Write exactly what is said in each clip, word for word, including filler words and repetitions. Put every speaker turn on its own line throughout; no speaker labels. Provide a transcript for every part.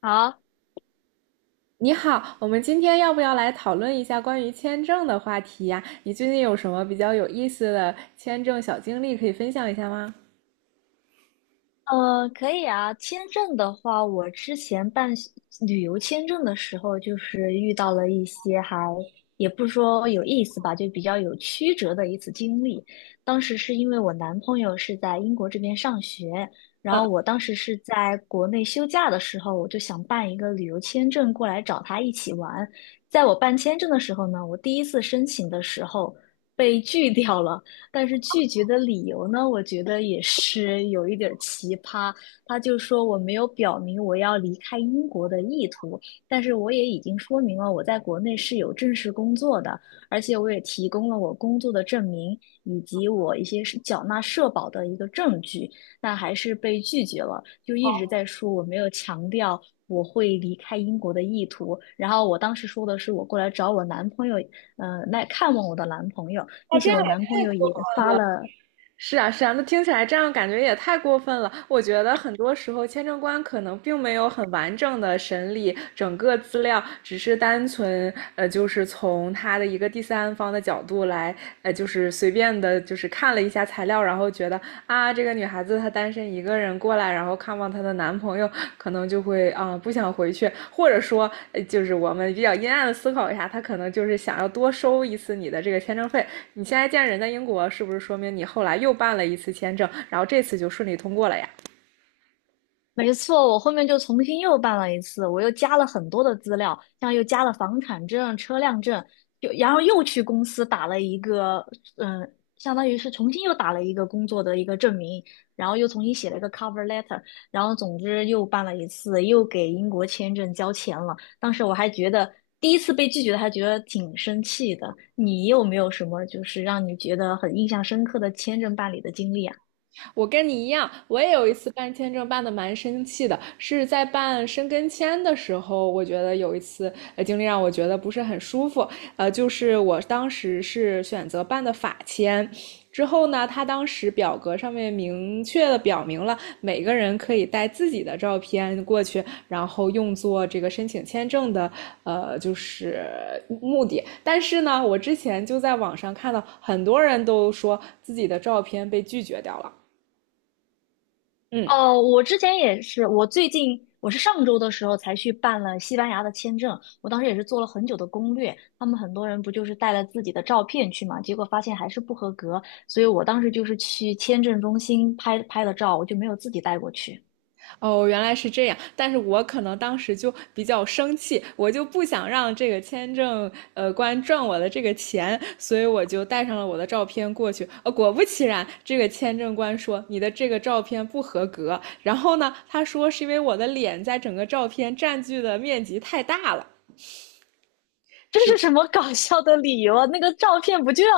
好，
你好，我们今天要不要来讨论一下关于签证的话题呀？你最近有什么比较有意思的签证小经历可以分享一下吗？
呃，可以啊。签证的话，我之前办旅游签证的时候，就是遇到了一些还也不是说有意思吧，就比较有曲折的一次经历。当时是因为我男朋友是在英国这边上学，然后我当时是在国内休假的时候，我就想办一个旅游签证过来找他一起玩。在我办签证的时候呢，我第一次申请的时候被拒掉了。但是拒绝的理由呢，我觉得也是有一点儿奇葩。他就说我没有表明我要离开英国的意图，但是我也已经说明了我在国内是有正式工作的，而且我也提供了我工作的证明以及我一些是缴纳社保的一个证据，但还是被拒绝了，就一直在说我没有强调。我会离开英国的意图，然后我当时说的是我过来找我男朋友，嗯，来看望我的男朋友，并且我男朋友也发了，
是啊，是啊，那听起来这样感觉也太过分了。我觉得很多时候签证官可能并没有很完整的审理整个资料，只是单纯呃，就是从他的一个第三方的角度来，呃，就是随便的，就是看了一下材料，然后觉得啊，这。这个女孩子她单身一个人过来，然后看望她的男朋友，可能就会啊、呃不想回去，或者说呃就是我们比较阴暗的思考一下，她可能就是想要多收一次你的这个签证费。你现在见人在英国，是不是说明你后来又办了一次签证，然后这次就顺利通过了呀？
没错，我后面就重新又办了一次，我又加了很多的资料，像又加了房产证、车辆证，就然后又去公司打了一个，嗯，相当于是重新又打了一个工作的一个证明，然后又重新写了一个 cover letter，然后总之又办了一次，又给英国签证交钱了。当时我还觉得第一次被拒绝，还觉得挺生气的。你有没有什么就是让你觉得很印象深刻的签证办理的经历啊？
我跟你一样，我也有一次办签证办的蛮生气的，是在办申根签的时候，我觉得有一次呃经历让我觉得不是很舒服，呃，就是我当时是选择办的法签。之后呢，他当时表格上面明确的表明了每个人可以带自己的照片过去，然后用作这个申请签证的呃就是目的。但是呢，我之前就在网上看到很多人都说自己的照片被拒绝掉了。嗯。
哦，我之前也是，我最近我是上周的时候才去办了西班牙的签证，我当时也是做了很久的攻略。他们很多人不就是带了自己的照片去嘛，结果发现还是不合格，所以我当时就是去签证中心拍拍的照，我就没有自己带过去。
哦，原来是这样，但是我可能当时就比较生气，我就不想让这个签证呃官赚我的这个钱，所以我就带上了我的照片过去。呃，果不其然，这个签证官说你的这个照片不合格，然后呢，他说是因为我的脸在整个照片占据的面积太大了。
这是什么搞笑的理由啊？那个照片不就要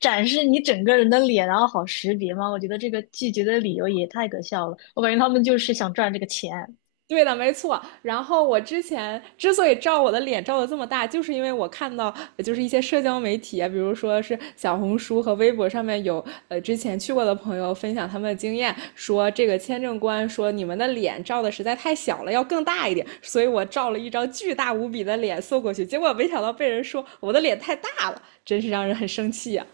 展示你整个人的脸，然后好识别吗？我觉得这个拒绝的理由也太可笑了，我感觉他们就是想赚这个钱。
对的，没错。然后我之前之所以照我的脸照的这么大，就是因为我看到呃就是一些社交媒体啊，比如说是小红书和微博上面有呃之前去过的朋友分享他们的经验，说这个签证官说你们的脸照的实在太小了，要更大一点。所以我照了一张巨大无比的脸送过去，结果没想到被人说我的脸太大了，真是让人很生气呀、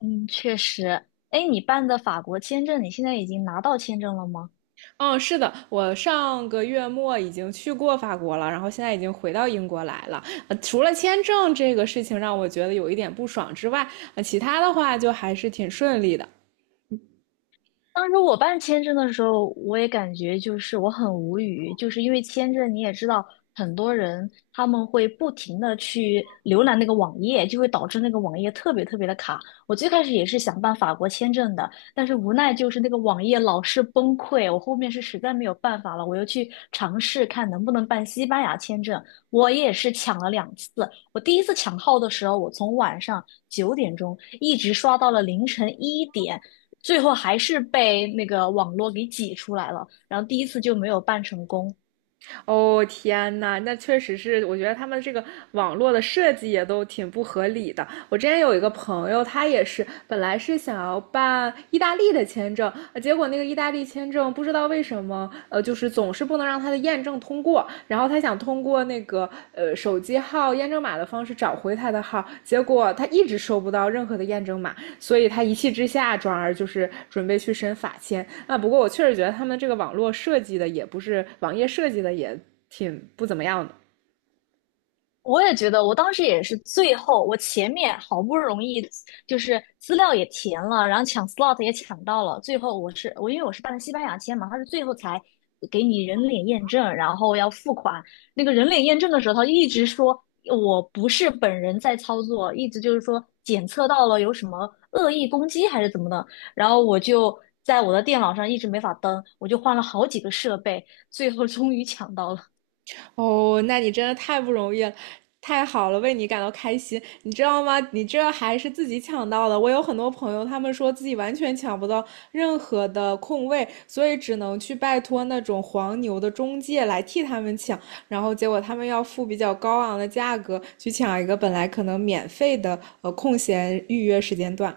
嗯，确实。哎，你办的法国签证，你现在已经拿到签证了吗？
嗯，是的，我上个月末已经去过法国了，然后现在已经回到英国来了。呃，除了签证这个事情让我觉得有一点不爽之外，呃，其他的话就还是挺顺利的。
当时我办签证的时候，我也感觉就是我很无语，就是因为签证你也知道，很多人他们会不停的去浏览那个网页，就会导致那个网页特别特别的卡。我最开始也是想办法国签证的，但是无奈就是那个网页老是崩溃，我后面是实在没有办法了，我又去尝试看能不能办西班牙签证，我也是抢了两次。我第一次抢号的时候，我从晚上九点钟一直刷到了凌晨一点。最后还是被那个网络给挤出来了，然后第一次就没有办成功。
哦，天呐，那确实是，我觉得他们这个网络的设计也都挺不合理的。我之前有一个朋友，他也是本来是想要办意大利的签证，呃结果那个意大利签证不知道为什么，呃，就是总是不能让他的验证通过。然后他想通过那个呃手机号验证码的方式找回他的号，结果他一直收不到任何的验证码。所以他一气之下，转而就是准备去申法签。啊，不过我确实觉得他们这个网络设计的也不是网页设计的也挺不怎么样的。
我也觉得，我当时也是最后，我前面好不容易就是资料也填了，然后抢 slot 也抢到了，最后我是我因为我是办的西班牙签嘛，他是最后才给你人脸验证，然后要付款。那个人脸验证的时候，他一直说我不是本人在操作，一直就是说检测到了有什么恶意攻击还是怎么的，然后我就在我的电脑上一直没法登，我就换了好几个设备，最后终于抢到了。
哦，那你真的太不容易了，太好了，为你感到开心。你知道吗？你这还是自己抢到的。我有很多朋友，他们说自己完全抢不到任何的空位，所以只能去拜托那种黄牛的中介来替他们抢，然后结果他们要付比较高昂的价格去抢一个本来可能免费的呃空闲预约时间段。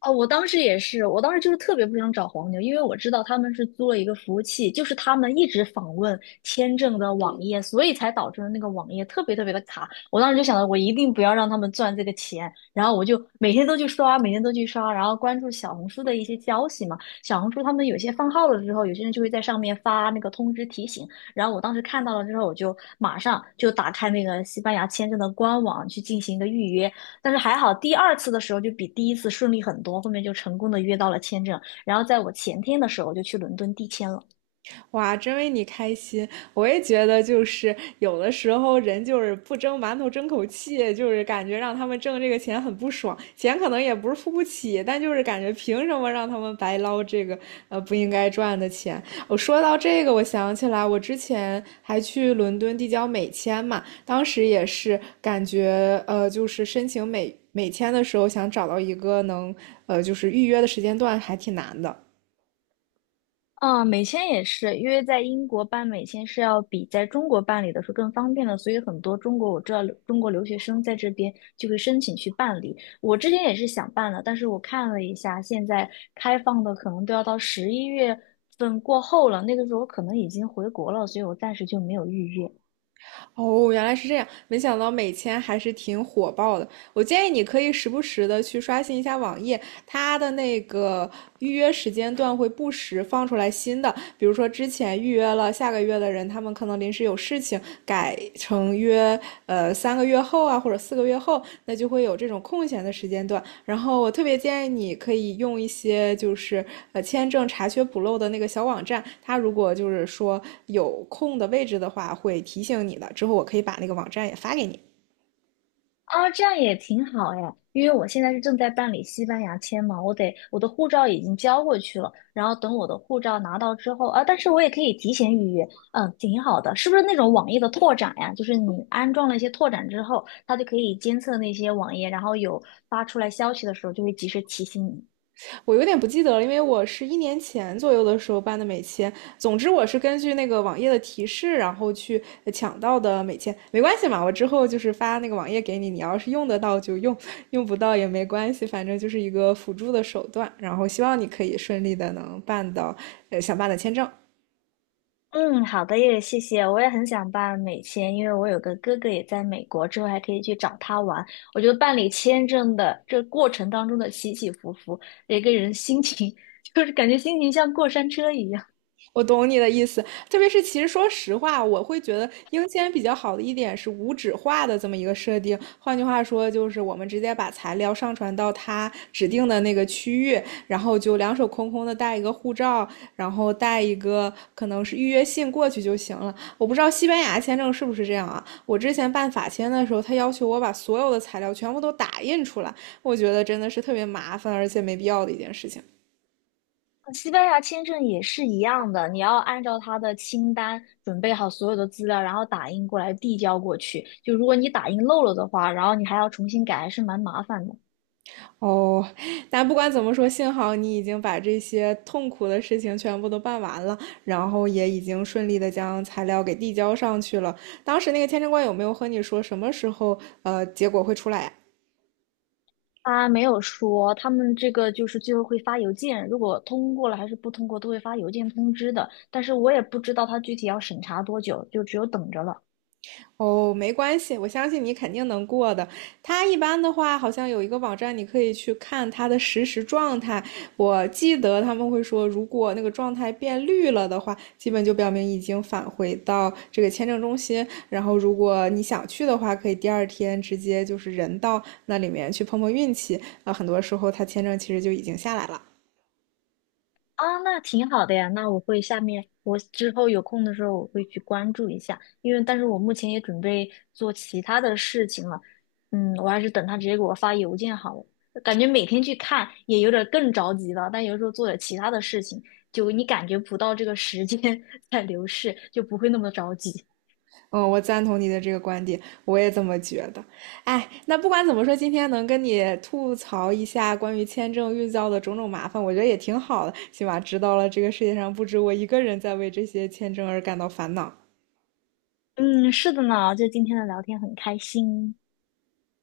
哦，我当时也是，我当时就是特别不想找黄牛，因为我知道他们是租了一个服务器，就是他们一直访问签证的网页，所以才导致了那个网页特别特别的卡。我当时就想着，我一定不要让他们赚这个钱，然后我就每天都去刷，每天都去刷，然后关注小红书的一些消息嘛。小红书他们有些放号了之后，有些人就会在上面发那个通知提醒，然后我当时看到了之后，我就马上就打开那个西班牙签证的官网去进行一个预约，但是还好，第二次的时候就比第一次顺利很多，后面就成功的约到了签证。然后在我前天的时候就去伦敦递签了。
哇，真为你开心！我也觉得，就是有的时候人就是不蒸馒头争口气，就是感觉让他们挣这个钱很不爽，钱可能也不是付不起，但就是感觉凭什么让他们白捞这个呃不应该赚的钱？我说到这个，我想起来我之前还去伦敦递交美签嘛，当时也是感觉呃就是申请美美签的时候，想找到一个能呃就是预约的时间段还挺难的。
啊，美签也是，因为在英国办美签是要比在中国办理的时候更方便的，所以很多中国我知道中国留学生在这边就会申请去办理。我之前也是想办的，但是我看了一下，现在开放的可能都要到十一月份过后了，那个时候我可能已经回国了，所以我暂时就没有预约。
哦，原来是这样，没想到美签还是挺火爆的。我建议你可以时不时的去刷新一下网页，它的那个预约时间段会不时放出来新的，比如说之前预约了下个月的人，他们可能临时有事情改成约呃三个月后啊，或者四个月后，那就会有这种空闲的时间段。然后我特别建议你可以用一些就是呃签证查缺补漏的那个小网站，它如果就是说有空的位置的话，会提醒你的。之后我可以把那个网站也发给你。
啊，这样也挺好哎，因为我现在是正在办理西班牙签嘛，我得我的护照已经交过去了，然后等我的护照拿到之后啊，但是我也可以提前预约，嗯，挺好的，是不是那种网页的拓展呀？就是你安装了一些拓展之后，它就可以监测那些网页，然后有发出来消息的时候就会及时提醒你。
我有点不记得了，因为我是一年前左右的时候办的美签。总之，我是根据那个网页的提示，然后去抢到的美签。没关系嘛，我之后就是发那个网页给你，你要是用得到就用，用不到也没关系，反正就是一个辅助的手段。然后希望你可以顺利的能办到呃想办的签证。
嗯，好的，也谢谢。我也很想办美签，因为我有个哥哥也在美国，之后还可以去找他玩。我觉得办理签证的这过程当中的起起伏伏，一个人心情 就是感觉心情像过山车一样。
我懂你的意思，特别是其实说实话，我会觉得英签比较好的一点是无纸化的这么一个设定。换句话说，就是我们直接把材料上传到他指定的那个区域，然后就两手空空的带一个护照，然后带一个可能是预约信过去就行了。我不知道西班牙签证是不是这样啊？我之前办法签的时候，他要求我把所有的材料全部都打印出来，我觉得真的是特别麻烦而且没必要的一件事情。
西班牙签证也是一样的，你要按照他的清单准备好所有的资料，然后打印过来递交过去。就如果你打印漏了的话，然后你还要重新改，还是蛮麻烦的。
哦，但不管怎么说，幸好你已经把这些痛苦的事情全部都办完了，然后也已经顺利的将材料给递交上去了。当时那个签证官有没有和你说什么时候呃结果会出来呀？
他没有说，他们这个就是最后会发邮件，如果通过了还是不通过，都会发邮件通知的。但是我也不知道他具体要审查多久，就只有等着了。
哦，没关系，我相信你肯定能过的。他一般的话，好像有一个网站，你可以去看他的实时状态。我记得他们会说，如果那个状态变绿了的话，基本就表明已经返回到这个签证中心。然后，如果你想去的话，可以第二天直接就是人到那里面去碰碰运气。啊，很多时候他签证其实就已经下来了。
啊，那挺好的呀，那我会下面我之后有空的时候我会去关注一下，因为但是我目前也准备做其他的事情了。嗯，我还是等他直接给我发邮件好了。感觉每天去看也有点儿更着急了，但有时候做点其他的事情，就你感觉不到这个时间 在流逝，就不会那么着急。
嗯，我赞同你的这个观点，我也这么觉得。哎，那不管怎么说，今天能跟你吐槽一下关于签证遇到的种种麻烦，我觉得也挺好的，起码知道了这个世界上不止我一个人在为这些签证而感到烦恼。
嗯，是的呢，就今天的聊天很开心。